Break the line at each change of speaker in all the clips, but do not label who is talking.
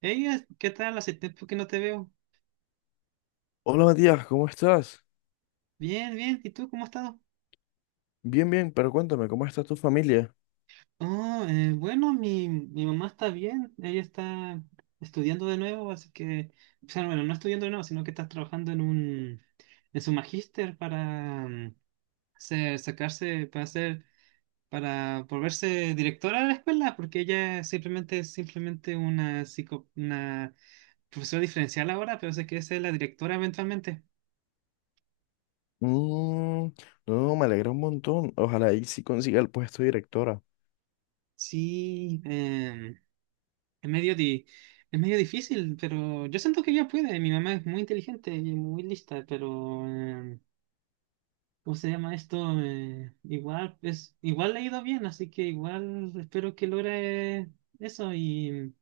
Ella, ¿qué tal? Hace tiempo que no te veo.
Hola Matías, ¿cómo estás?
Bien, bien. ¿Y tú cómo has estado?
Bien, bien, pero cuéntame, ¿cómo está tu familia?
Mi mamá está bien. Ella está estudiando de nuevo, o sea, no estudiando de nuevo, sino que está trabajando en su magíster para sacarse, para volverse directora de la escuela, porque ella simplemente es simplemente una profesora diferencial ahora, pero sé que es la directora eventualmente.
Mm, no, me alegra un montón. Ojalá y sí consiga el puesto de directora.
Sí, es es medio difícil, pero yo siento que ella puede. Mi mamá es muy inteligente y muy lista, pero ¿cómo se llama esto? Igual le ha ido bien, así que igual espero que logre eso. Y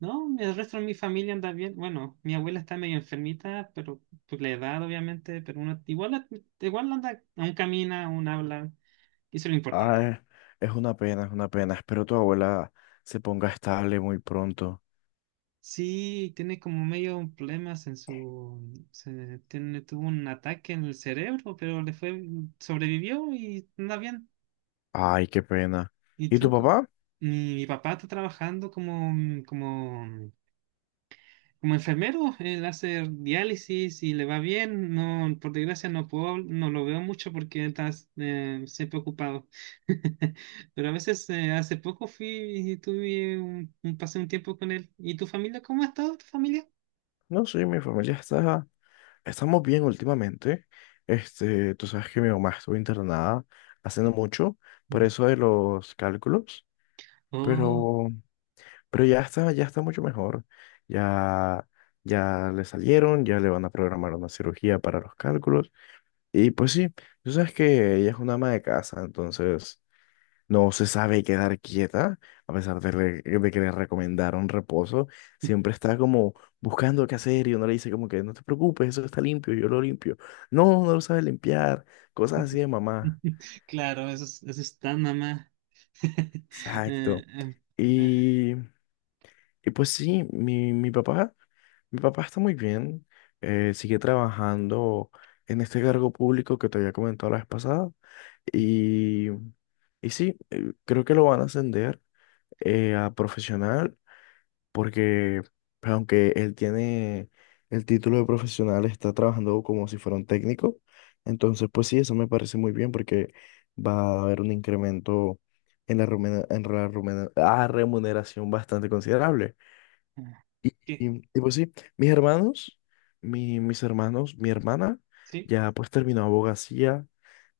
no, el resto de mi familia anda bien. Bueno, mi abuela está medio enfermita, pero por la edad, obviamente, pero uno igual, igual anda, aún camina, aún habla, y eso es lo importante.
Ah, es una pena, es una pena. Espero tu abuela se ponga estable muy pronto.
Sí, tiene como medio problemas en su... tiene, tuvo un ataque en el cerebro, pero le fue... sobrevivió y anda bien.
Ay, qué pena.
Y
¿Y tu
tú... co-
papá?
Mi, mi papá está trabajando como enfermero, él hace diálisis y le va bien. No, por desgracia no puedo, no lo veo mucho porque está siempre ocupado. Pero a veces, hace poco fui y pasé un tiempo con él. ¿Y tu familia? ¿Cómo ha estado tu familia?
No, sí, mi familia está... Estamos bien últimamente. Este, tú sabes que mi mamá estuvo internada hace no mucho, por eso de los cálculos.
Oh.
Pero Pero ya está mucho mejor. Ya, ya le salieron, ya le van a programar una cirugía para los cálculos. Y pues sí, tú sabes que ella es una ama de casa, entonces no se sabe quedar quieta, a pesar de, de que le recomendaron reposo. Siempre está como buscando qué hacer y uno le dice como que no te preocupes, eso está limpio, yo lo limpio. No, no lo sabe limpiar, cosas así de mamá.
Claro, eso es, eso está, mamá. Eh,
Exacto.
eh, eh,
Y, y pues sí, mi papá. Mi papá está muy bien, sigue trabajando en este cargo público que te había comentado la vez pasada y, y sí, creo que lo van a ascender a profesional porque aunque él tiene el título de profesional, está trabajando como si fuera un técnico. Entonces, pues sí, eso me parece muy bien porque va a haber un incremento en la, remuneración bastante considerable.
eh,
Y,
¿Qué?
y pues sí, mis hermanos, mis hermanos, mi hermana
¿Sí?
ya pues terminó abogacía,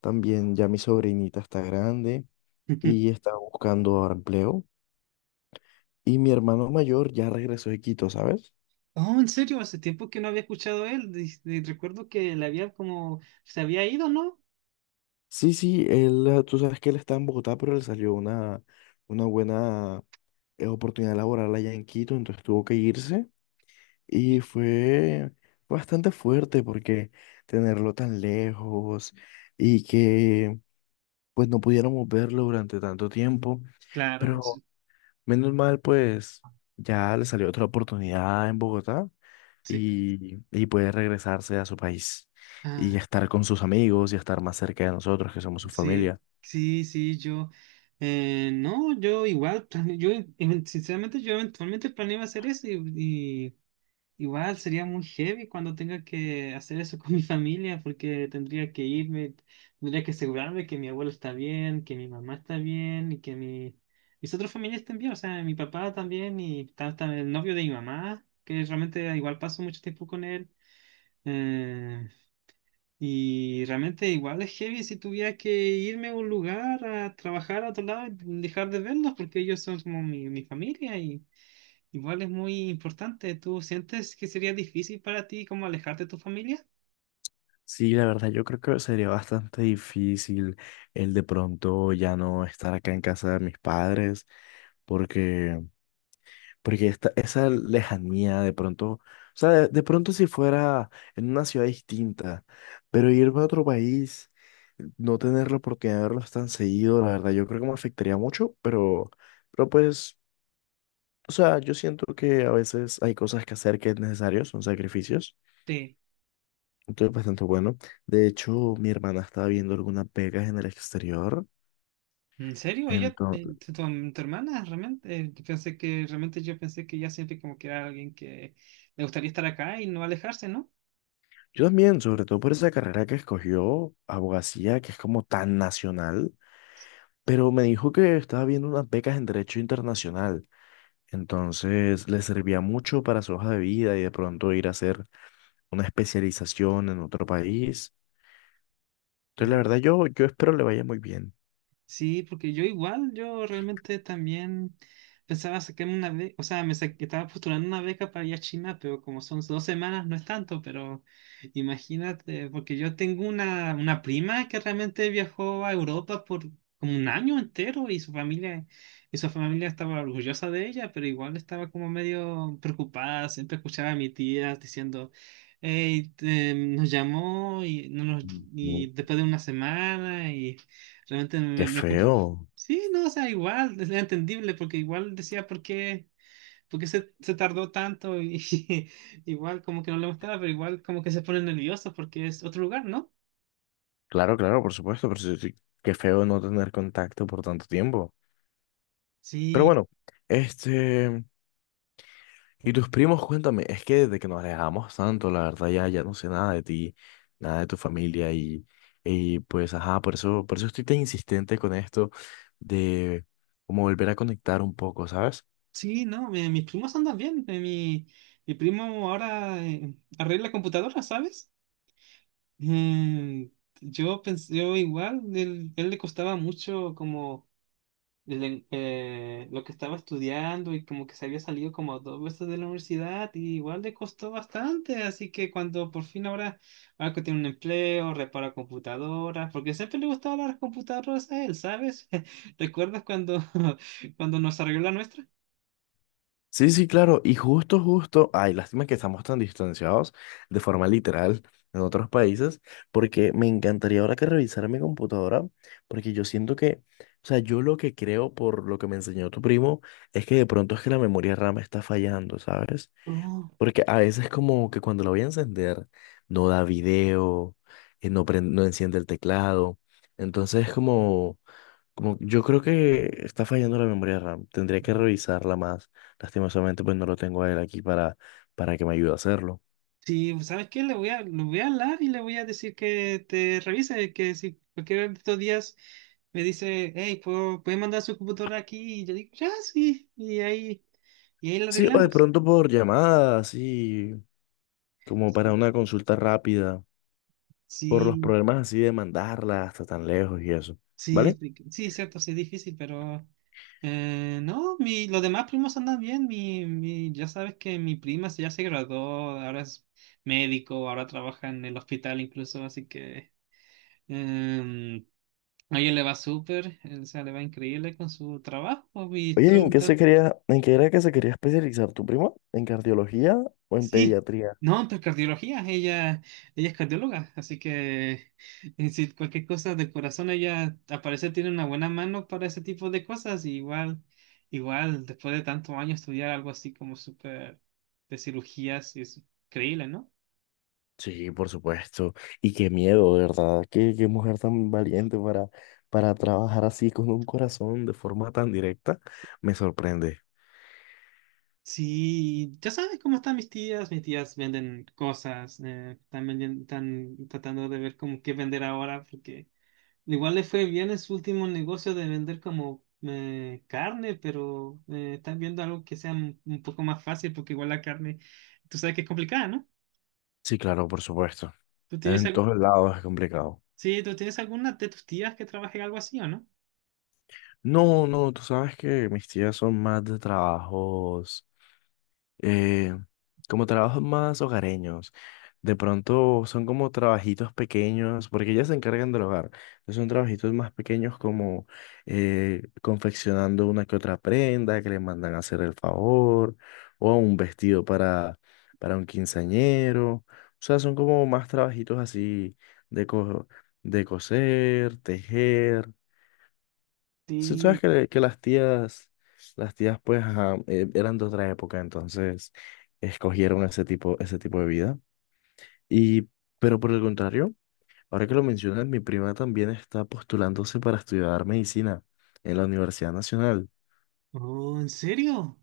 también ya mi sobrinita está grande y está buscando ahora empleo. Y mi hermano mayor ya regresó de Quito, ¿sabes?
Oh, ¿en serio? Hace tiempo que no había escuchado él. Y recuerdo que le había como se había ido, ¿no?
Sí, sí, él, tú sabes que él está en Bogotá, pero le salió una buena oportunidad laboral allá en Quito, entonces tuvo que irse y
Eh,
fue bastante fuerte porque tenerlo tan lejos y que pues no pudiéramos verlo durante tanto tiempo,
Claro, sí.
pero menos mal, pues ya le salió otra oportunidad en Bogotá
Sí.
y puede regresarse a su país y
Ah,
estar con sus amigos y estar más cerca de nosotros, que somos su
sí,
familia.
sí, sí, yo no, yo igual, plane- yo sinceramente, yo eventualmente planeaba hacer eso. Y, Igual sería muy heavy cuando tenga que hacer eso con mi familia, porque tendría que irme, tendría que asegurarme que mi abuelo está bien, que mi mamá está bien y que mis otros familiares estén bien, o sea, mi papá también y hasta el novio de mi mamá, que realmente igual paso mucho tiempo con él. Eh, y realmente igual es heavy si tuviera que irme a un lugar a trabajar a otro lado y dejar de verlos, porque ellos son como mi familia. Y... Igual es muy importante. ¿Tú sientes que sería difícil para ti como alejarte de tu familia?
Sí, la verdad, yo creo que sería bastante difícil el de pronto ya no estar acá en casa de mis padres, porque Porque esta, esa lejanía de pronto, o sea, de pronto si fuera en una ciudad distinta, pero irme a otro país, no tener la oportunidad de verlos tan seguido, la verdad, yo creo que me afectaría mucho, pero pues, o sea, yo siento que a veces hay cosas que hacer que es necesario, son sacrificios,
Sí.
entonces bastante bueno. De hecho, mi hermana estaba viendo algunas becas en el exterior.
¿En serio? Ella,
Entonces,
tu hermana, realmente, yo pensé que realmente yo pensé que ella siempre como que era alguien que le gustaría estar acá y no alejarse, ¿no?
yo también, sobre todo por esa carrera que escogió, abogacía, que es como tan nacional. Pero me dijo que estaba viendo unas becas en Derecho Internacional. Entonces le servía mucho para su hoja de vida y de pronto ir a hacer una especialización en otro país. Entonces, la verdad, yo espero le vaya muy bien.
Sí, porque yo igual, yo realmente también pensaba sacarme una beca, o sea, estaba postulando una beca para ir a China, pero como son dos semanas no es tanto, pero imagínate, porque yo tengo una prima que realmente viajó a Europa por como un año entero y su familia estaba orgullosa de ella, pero igual estaba como medio preocupada, siempre escuchaba a mi tía diciendo: "Ey, nos llamó y, no nos,
Ujú.
y después de una semana y realmente
Qué
me preocupa".
feo.
Sí, no, o sea, igual, es entendible, porque igual decía por qué se tardó tanto y igual como que no le gustaba, pero igual como que se pone nervioso porque es otro lugar, ¿no?
Claro, claro, por supuesto, pero sí, qué feo no tener contacto por tanto tiempo. Pero
Sí,
bueno, este, y tus primos, cuéntame, es que desde que nos alejamos tanto, la verdad ya, ya no sé nada de ti, nada de tu familia y pues ajá, por eso estoy tan insistente con esto de como volver a conectar un poco, ¿sabes?
sí, no, mis primos andan bien. Mi, mi primo ahora arregla computadoras, ¿sabes? Mm, yo pensé, yo igual, él le costaba mucho como lo que estaba estudiando y como que se había salido como dos veces de la universidad y igual le costó bastante, así que cuando por fin ahora, ahora que tiene un empleo, repara computadoras, porque siempre le gustaban las computadoras a él, ¿sabes? ¿Recuerdas cuando, cuando nos arregló la nuestra?
Sí, sí, claro, y justo, justo, ay, lástima que estamos tan distanciados de forma literal en otros países, porque me encantaría ahora que revisara mi computadora, porque yo siento que, o sea, yo lo que creo por lo que me enseñó tu primo es que de pronto es que la memoria RAM está fallando, ¿sabes?
Oh.
Porque a veces como que cuando la voy a encender, no da video, no, no enciende el teclado. Entonces como, como yo creo que está fallando la memoria RAM. Tendría que revisarla más. Lastimosamente pues no lo tengo a él aquí para que me ayude a hacerlo.
Sí, ¿sabes qué? Le voy a hablar y le voy a decir que te revise, que si cualquiera de estos días me dice: "Hey, ¿puede mandar su computadora aquí?" Y yo digo: "Ya, sí", y y ahí lo
Sí, o de
arreglamos.
pronto por llamada, así como para
Sí,
una consulta rápida, por los
sí,
problemas así de mandarla hasta tan lejos y eso.
sí,
¿Vale?
sí, sí, cierto, sí es difícil, pero no, mi, los demás primos andan bien, mi, ya sabes que mi prima ya se graduó, ahora es médico, ahora trabaja en el hospital incluso, así que... em, A ella le va súper, o sea, le va increíble con su trabajo y
Oye, ¿y en
todo,
qué se
todo.
quería, en qué era que se quería especializar tu primo? ¿En cardiología o en
Sí,
pediatría?
no, entonces cardiología, ella es cardióloga, así que si cualquier cosa del corazón, ella al parecer tiene una buena mano para ese tipo de cosas, y igual, igual, después de tantos años estudiar algo así como súper de cirugías, es increíble, ¿no?
Sí, por supuesto. Y qué miedo, de verdad. Qué, qué mujer tan valiente para trabajar así con un corazón de forma tan directa. Me sorprende.
Sí, ya sabes cómo están mis tías. Mis tías venden cosas, están tratando de ver cómo qué vender ahora, porque igual le fue bien en su último negocio de vender como carne, pero están viendo algo que sea un poco más fácil, porque igual la carne, tú sabes que es complicada, ¿no?
Sí, claro, por supuesto.
¿Tú tienes,
En
al-
todos lados es complicado.
sí, ¿tú tienes alguna de tus tías que trabaje en algo así o no?
No, no, tú sabes que mis tías son más de trabajos, eh, como trabajos más hogareños. De pronto son como trabajitos pequeños, porque ellas se encargan del hogar. Entonces son trabajitos más pequeños como confeccionando una que otra prenda que le mandan a hacer el favor, o un vestido para un quinceañero. O sea, son como más trabajitos así de, de coser, tejer. Si tú sabes
Sí.
que, que las tías pues ajá, eran de otra época, entonces escogieron ese tipo de vida. Y, pero por el contrario, ahora que lo mencionas, mi prima también está postulándose para estudiar medicina en la Universidad Nacional.
Oh, ¿en serio?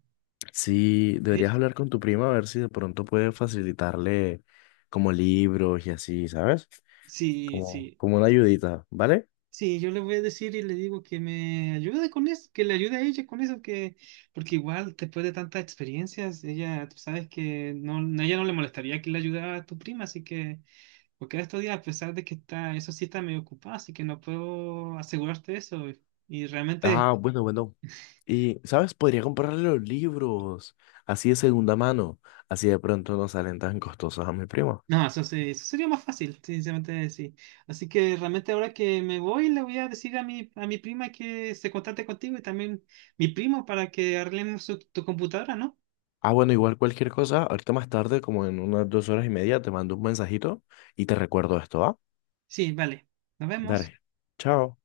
Sí, deberías
¿Eh?
hablar con tu prima a ver si de pronto puede facilitarle como libros y así, ¿sabes?
Sí,
Como,
sí.
como una ayudita, ¿vale?
Sí, yo le voy a decir y le digo que me ayude con eso, que le ayude a ella con eso, que porque igual después de tantas experiencias, ella, tú sabes que no, a ella no le molestaría que le ayudara a tu prima, así que porque en estos días, a pesar de que está, eso sí está medio ocupado, así que no puedo asegurarte eso. Y realmente,
Ah, bueno, bueno. Y, ¿sabes? Podría comprarle los libros, así de segunda mano, así de pronto no salen tan costosos a mi primo.
no, eso, eso sería más fácil, sinceramente, sí. Así que realmente ahora que me voy, le voy a decir a a mi prima que se contacte contigo y también mi primo para que arreglemos tu computadora, ¿no?
Ah, bueno, igual cualquier cosa, ahorita más tarde, como en unas 2 horas y media, te mando un mensajito y te recuerdo esto, ¿va?
Sí, vale. Nos vemos.
Dale, chao.